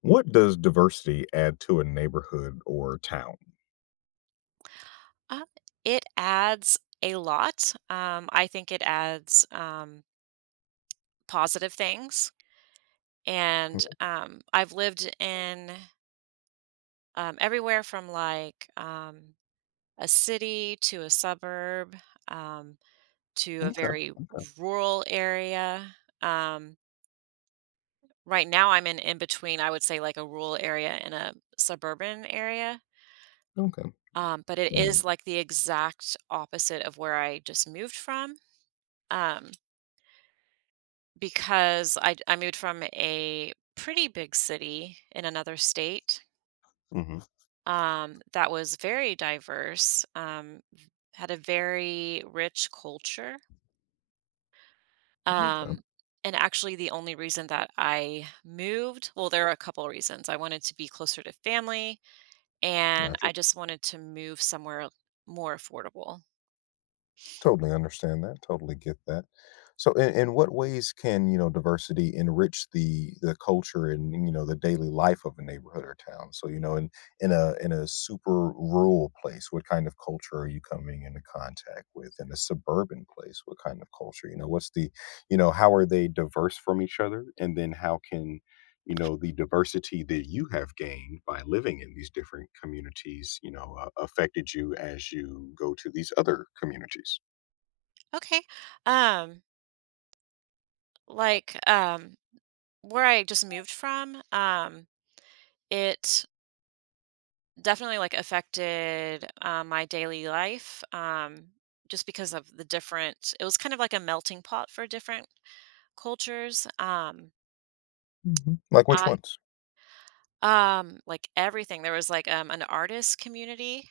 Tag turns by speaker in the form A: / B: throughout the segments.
A: What does diversity add to a neighborhood or town?
B: Uh, it adds a lot. I think it adds positive things. And
A: Mm,
B: I've lived in everywhere from like a city to a suburb um, to a
A: okay.
B: very rural area. Um, right now, I'm in between, I would say, like a rural area and a suburban area.
A: Okay.
B: But it is like the exact opposite of where I just moved from. Um, because I moved from a pretty big city in another state,
A: Mm-hmm.
B: that was very diverse, had a very rich culture,
A: Okay,
B: um, and actually the only reason that I moved, well, there are a couple reasons. I wanted to be closer to family, and
A: gotcha.
B: I just wanted to move somewhere more affordable.
A: Totally understand that. Totally get that. So, in what ways can diversity enrich the culture and the daily life of a neighborhood or town? So, you know, in in a super rural place, what kind of culture are you coming into contact with? In a suburban place, what kind of culture? You know, what's the you know how are they diverse from each other? And then how can you know the diversity that you have gained by living in these different communities you know affected you as you go to these other communities.
B: Okay, um, like, um, where I just moved from, it definitely like affected my daily life, just because of the different, it was kind of like a melting pot for different cultures.
A: Mhm. Like which
B: I
A: ones?
B: Like everything there was like, an artist community.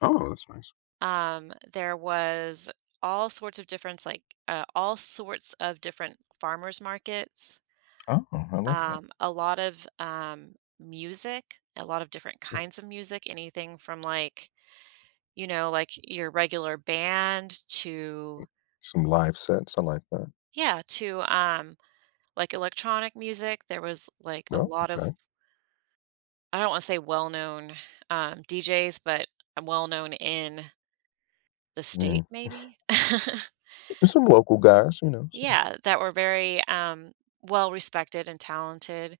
A: Oh, that's nice.
B: There was all sorts of different, like, all sorts of different farmers markets.
A: Oh, I love that.
B: A lot of music, a lot of different
A: Mm.
B: kinds of music, anything from like, you know, like your regular band to,
A: Some live sets, I like that.
B: yeah, to like electronic music. There was like a
A: Oh,
B: lot of,
A: okay.
B: I don't want to say well-known DJs, but well-known in the
A: Mhm.
B: state maybe.
A: There's some local guys, you know, some
B: Yeah, that were very well respected and talented.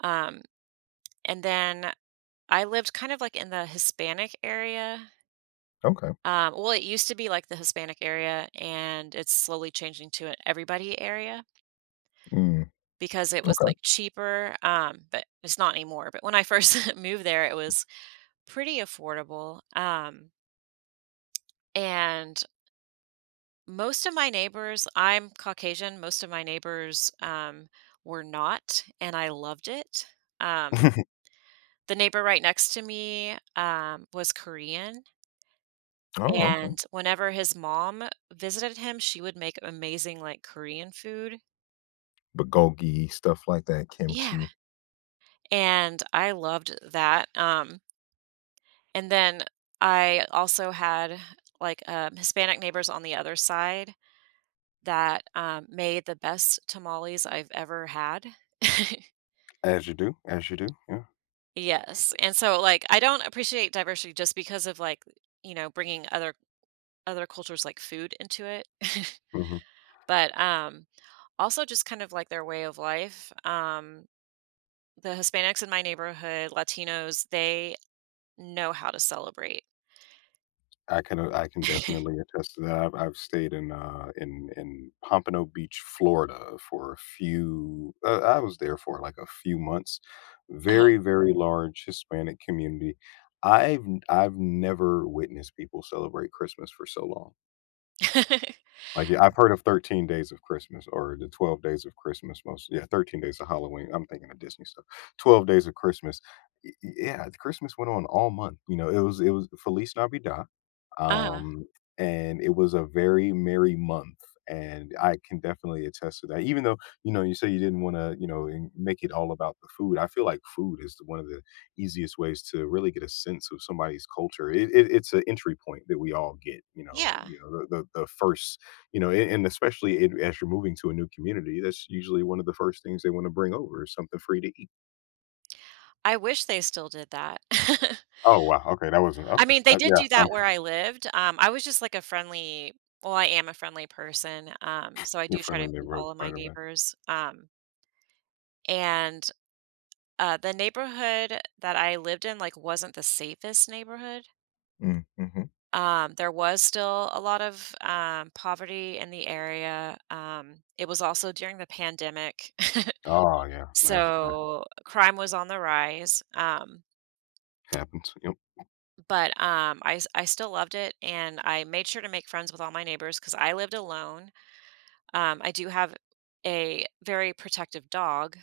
B: Um and then I lived kind of like in the Hispanic area.
A: okay.
B: Well, it used to be like the Hispanic area, and it's slowly changing to an everybody area.
A: Mm,
B: Because it
A: mm,
B: was,
A: okay.
B: like, cheaper, but it's not anymore, but when I first moved there, it was pretty affordable, and most of my neighbors, I'm Caucasian, most of my neighbors, were not, and I loved it. Um, the neighbor right next to me, was Korean,
A: Oh, okay.
B: and whenever his mom visited him, she would make amazing, like, Korean food.
A: Bulgogi, stuff like that,
B: Yeah,
A: kimchi.
B: and I loved that. And then I also had, like, Hispanic neighbors on the other side that, made the best tamales I've ever had.
A: As you do, yeah.
B: Yes, and so, like, I don't appreciate diversity just because of, like, you know, bringing other cultures, like, food into it,
A: Mhm.
B: but, also just kind of, like, their way of life. The Hispanics in my neighborhood, Latinos, they know how to celebrate.
A: I can definitely attest to that. I've stayed in in Pompano Beach, Florida for a few I was there for like a few months. Very
B: Uh-huh.
A: very large Hispanic community. I've never witnessed people celebrate Christmas for so long. Like, yeah, I've heard of 13 Days of Christmas or the 12 Days of Christmas most, yeah, 13 Days of Halloween. I'm thinking of Disney stuff. 12 Days of Christmas. Yeah, Christmas went on all month. You know, it was Feliz Navidad.
B: Uh-huh.
A: Um and it was a very merry month, and I can definitely attest to that. Even though, you know, you say you didn't want to, you know, and make it all about the food. I feel like food is one of the easiest ways to really get a sense of somebody's culture. It's an entry point that we all get,
B: Yeah.
A: you know, the first you know, and especially it as you're moving to a new community, that's usually one of the first things they wanna bring over is something free to eat.
B: I wish they still did that.
A: Oh, wow, okay, that wasn't
B: I
A: okay,
B: mean, they did
A: yeah,
B: do
A: um.
B: that where I lived. I was just like a friendly, well, I am a friendly person, so I
A: Your
B: do try
A: friendly
B: to meet
A: neighborhood
B: all of my
A: Spider-Man.
B: neighbors, and, the neighborhood that I lived in, like, wasn't the safest neighborhood.
A: Mm, mhm.
B: There was still a lot of, poverty in the area, it was also during the pandemic,
A: Oh, yeah, that's that
B: so crime was on the rise.
A: happens, yep,
B: But I still loved it, and I made sure to make friends with all my neighbors because I lived alone. I do have a very protective dog,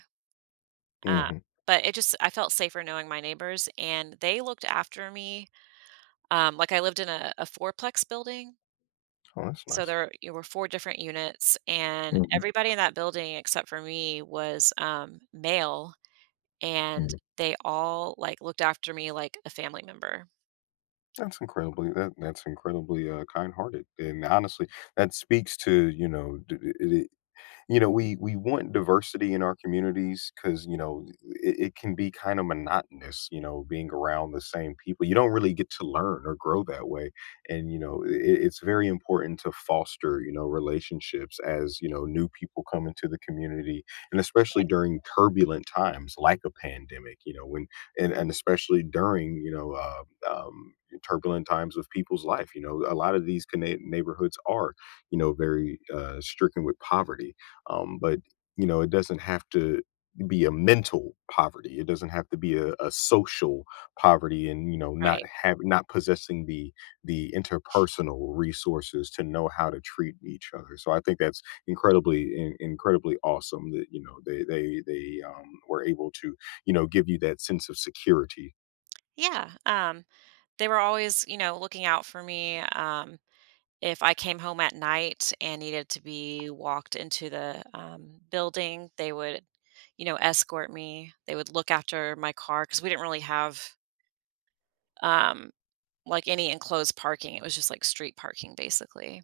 B: uh,
A: mhm,
B: but it just, I felt safer knowing my neighbors, and they looked after me. Like, I lived in a fourplex building,
A: oh, that's
B: so
A: nice.
B: there you were 4 different units, and
A: Mhm,
B: everybody in that building except for me was, male, and
A: mhm.
B: they all, like, looked after me like a family member.
A: That's incredibly that that's incredibly, kind-hearted, and honestly, that speaks to, you know, d I you know we want diversity in our communities because you know it, it can be kind of monotonous you know being around the same people you don't really get to learn or grow that way and you know it, it's very important to foster you know relationships as you know new people come into the community and especially
B: Right,
A: during turbulent times like a pandemic you know when and especially during you know um, turbulent times of people's life you know a lot of these neighborhoods are you know very stricken with poverty, but you know, it doesn't have to be a mental poverty. It doesn't have to be a social poverty, and you know, not
B: right.
A: have not possessing the interpersonal resources to know how to treat each other. So I think that's incredibly incredibly awesome that you know they were able to you know give you that sense of security.
B: Yeah, they were always, looking out for me. If I came home at night and needed to be walked into the building, they would, escort me. They would look after my car because we didn't really have um, like any enclosed parking. It was just like street parking, basically.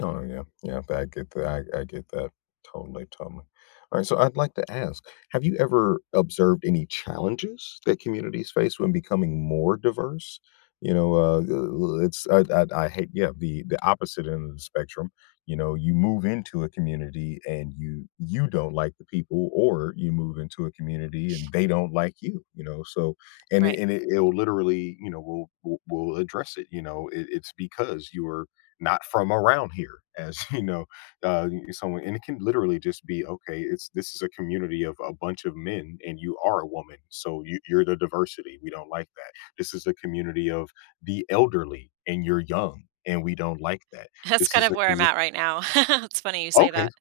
A: Oh, yeah. Yeah, I get that. I get that. Totally, totally. Alright, so I'd like to ask, have you ever observed any challenges that communities face when becoming more diverse? You know, it's I hate yeah, the opposite end of the spectrum. You know, you move into a community and you don't like the people, or you move into a community and they don't like you know? So
B: Right.
A: and it it'll literally, you know, we'll address it, you know? It it's because you are not from around here as you know someone, and it can literally just be okay it's this is a community of a bunch of men and you are a woman so you, you're the diversity we don't like that. This is a community of the elderly and you're young and we don't like that.
B: That's
A: This
B: kind
A: is a
B: of where I'm
A: commu-
B: at right now. It's funny you say
A: Okay,
B: that.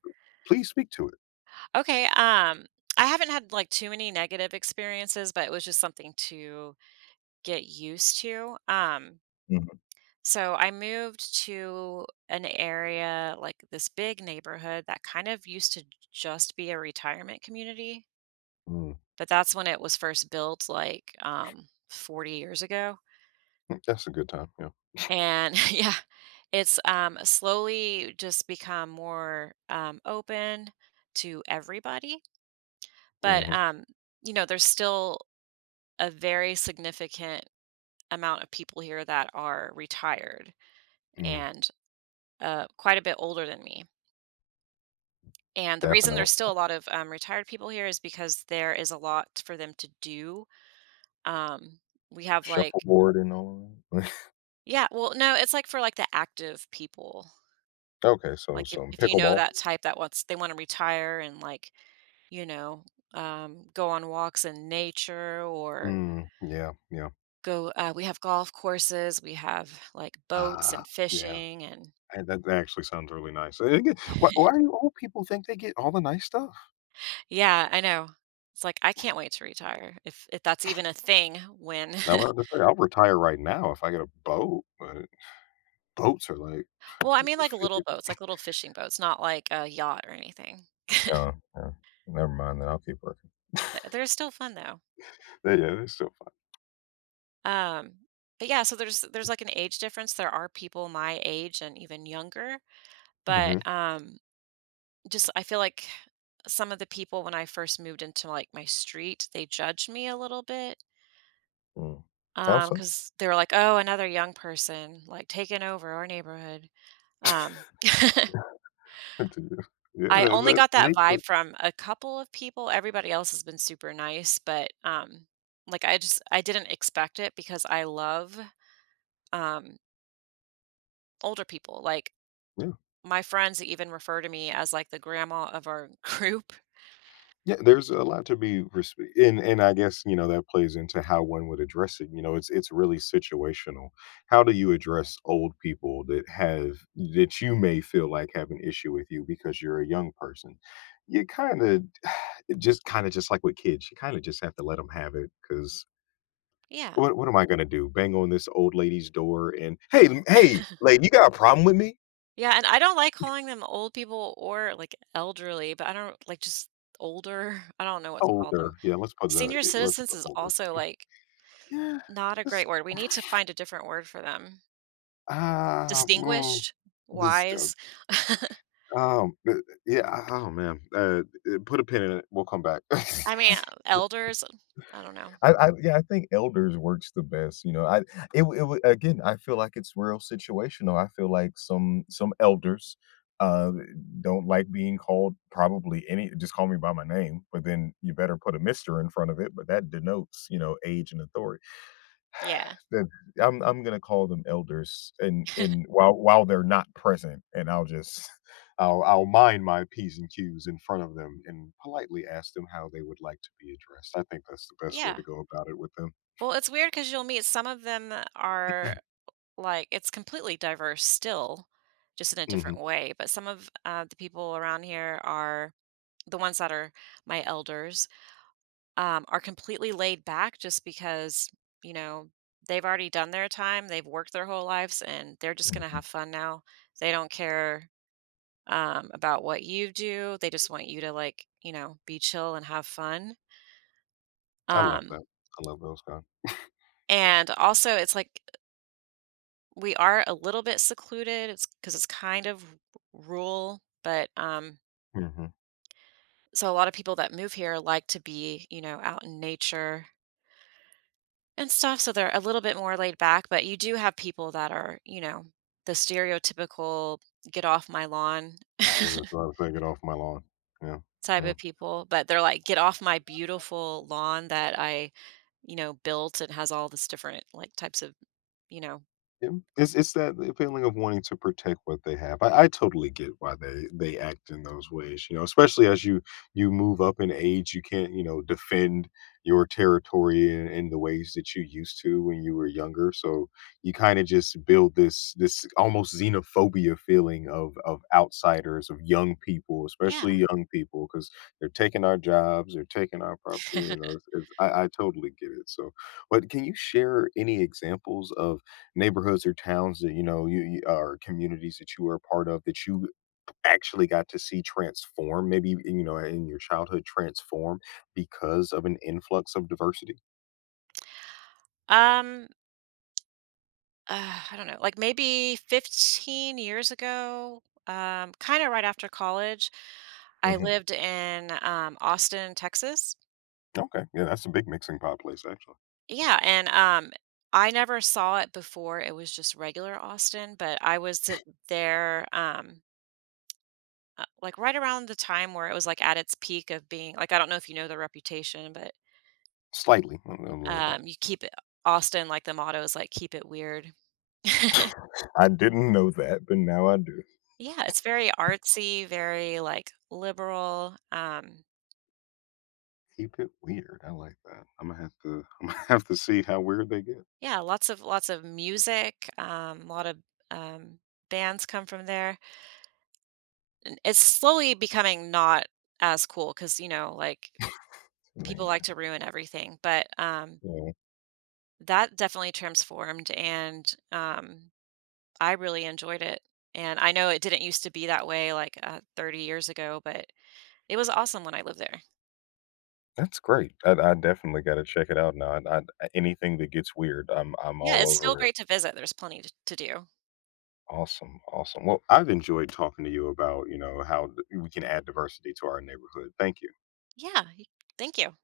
A: please speak to it.
B: Okay. I haven't had like too many negative experiences, but it was just something to get used to.
A: Mhm.
B: So I moved to an area, like this big neighborhood that kind of used to just be a retirement community,
A: Mm,
B: but that's when it was first built, like 40 years ago.
A: that's a good time. Yeah.
B: And yeah, it's slowly just become more open to everybody, but
A: Hmm.
B: you know, there's still a very significant amount of people here that are retired
A: Mm,
B: and quite a bit older than me. And the reason
A: definitely.
B: there's still a lot of, retired people here is because there is a lot for them to do. Um, we have, like,
A: Shuffleboard and all. Of that.
B: yeah, well, no, it's, like, for, like, the active people.
A: Okay, so
B: Like, if
A: some
B: if you know
A: pickleball.
B: that type that wants they wanna retire and, like, you know, go on walks in nature or
A: Mm, yeah, yeah.
B: go, uh we have golf courses, we have, like, boats
A: Ah,
B: and
A: yeah.
B: fishing and,
A: Hey, that actually sounds really nice. And again, why do old people think they get all the nice stuff?
B: yeah, I know. It's like, I can't wait to retire, if that's even a thing when
A: Now, I'm about to say, I'll retire right now if I get a boat, but boats are like
B: well, I mean, like,
A: 50.
B: little boats, like, little fishing boats, not like a yacht or anything.
A: Oh, yeah. Never mind then. I'll keep working.
B: Th they're still fun, though.
A: Yeah, yeah, they're still fun.
B: Um, but, yeah, so there's, like, an age difference. There are people my age and even younger, but,
A: Mhm.
B: just I feel like some of the people when I first moved into, like, my street, they judged me a little bit,
A: Mm. How so?
B: because they were like, "Oh, another young person, like, taking over our neighborhood." Um
A: To you.
B: I
A: Yeah,
B: only
A: that's
B: got
A: the
B: that
A: nature
B: vibe
A: of
B: from a couple of people, everybody else has been super nice, but, like, I just, I didn't expect it because I love, um, older people, like,
A: yeah.
B: my friends even refer to me as, like, the grandma of our group.
A: Yeah, there's a lot to be respe and I guess, you know, that plays into how one would address it, you know, it's really situational. How do you address old people that have that you may feel like have an issue with you because you're a young person? You kinda it just kinda just like with kids, you kinda just have to let them have it. Because
B: Yeah.
A: what am I gonna do? Bang on this old lady's door and, "Hey, l hey, lady, you got a problem with me?"
B: Yeah, and I don't like calling them old people or, like, elderly, but I don't like, just older, I don't know what to call
A: Older.
B: them.
A: Yeah, let's put the
B: Senior
A: it let's
B: citizens
A: put
B: is
A: older.
B: also, like,
A: Yeah.
B: not a great word, we need to find a different word for them.
A: Ah, mm,
B: Distinguished?
A: this, uh,
B: Wise?
A: um, uh, yeah, oh, man, put a pin in it, we'll come back.
B: I mean, elders, I don't know.
A: I yeah, I think elders works the best, you know, I it w again, I feel like it's real situational, I feel like some elders, uh, don't like being called probably any "Just call me by my name," but then you better put a "Mister" in front of it, but that denotes, you know, age and authority.
B: Yeah.
A: Then I'm gonna call them elders and in while they're not present, and I'll just I'll mind my P's and Q's in front of them and politely ask them how they would like to be addressed. I think that's the best way to
B: Yeah.
A: go about it with them.
B: Well, it's weird because 'cause you'll meet some of them that are, like, it's completely diverse still, just in a different
A: Mhm,
B: way, but some of, the people around here are the ones that are my elders, are completely laid back just because, you know, they've already done their time, they've worked their whole lives, and they're just gonna
A: mhm.
B: have fun now. They don't care, about what you do, they just want you to, like, you know, be chill and have fun.
A: I love
B: Um,
A: that. I love those guys.
B: and also it's like, we are a little bit secluded. It's because it's kind of rural, but
A: Mhm. I
B: so a lot of people that move here like to be, you know, out in nature and stuff, so they're a little bit more laid back, but you do have people that are, you know, the stereotypical, "Get off my lawn,"
A: was just about to take it off my lawn. Yeah,
B: type
A: yeah.
B: of people, but they're like, "Get off my beautiful lawn that I, you know, built and has all this different like types of, you know.
A: Yeah, it's that feeling of wanting to protect what they have. I totally get why they act in those ways. You know, especially as you you move up in age, you can't you know defend your territory in the ways that you used to when you were younger. So you kind of just build this this almost xenophobia feeling of outsiders, of young people, especially
B: Yeah.
A: young people, because they're taking our jobs, they're taking our property. You know, I totally get it. So but can you share any examples of neighborhoods or towns that you know you or communities that you were a part of that you actually got to see transform maybe you know in your childhood transform because of an influx of diversity.
B: Um I don't know, like maybe 15 years ago, kind of right after college, I
A: Hmm.
B: lived in Austin, Texas.
A: Okay, yeah, that's a big mixing pot place actually.
B: Yeah, and I never saw it before. It was just regular Austin, but I was there, like right around the time where it was like at its peak of being, like, I don't know if you know the reputation, but
A: Slightly a little bit.
B: you keep it, Austin, like the motto is, like, keep it weird.
A: I didn't know that, but now I do.
B: Yeah, it's very artsy, very like liberal.
A: Keep it weird, I like that. I'm gonna have to I'm gonna have to see how weird they get.
B: Yeah, lots of music, a lot of, um, bands come from there, and it's slowly becoming not as cool because, you know, like, people
A: Man.
B: like to ruin everything, but,
A: Yeah,
B: that definitely transformed, and, I really enjoyed it, and I know it didn't used to be that way, like, 30 years ago, but it was awesome when I lived there.
A: that's great. I definitely got to check it out now. Anything that gets weird, I'm
B: Yeah,
A: all
B: it's still
A: over it.
B: great to visit, there's plenty t to do.
A: Awesome, awesome. Well, I've enjoyed talking to you about, you know, how we can add diversity to our neighborhood. Thank you.
B: Yeah, y thank you.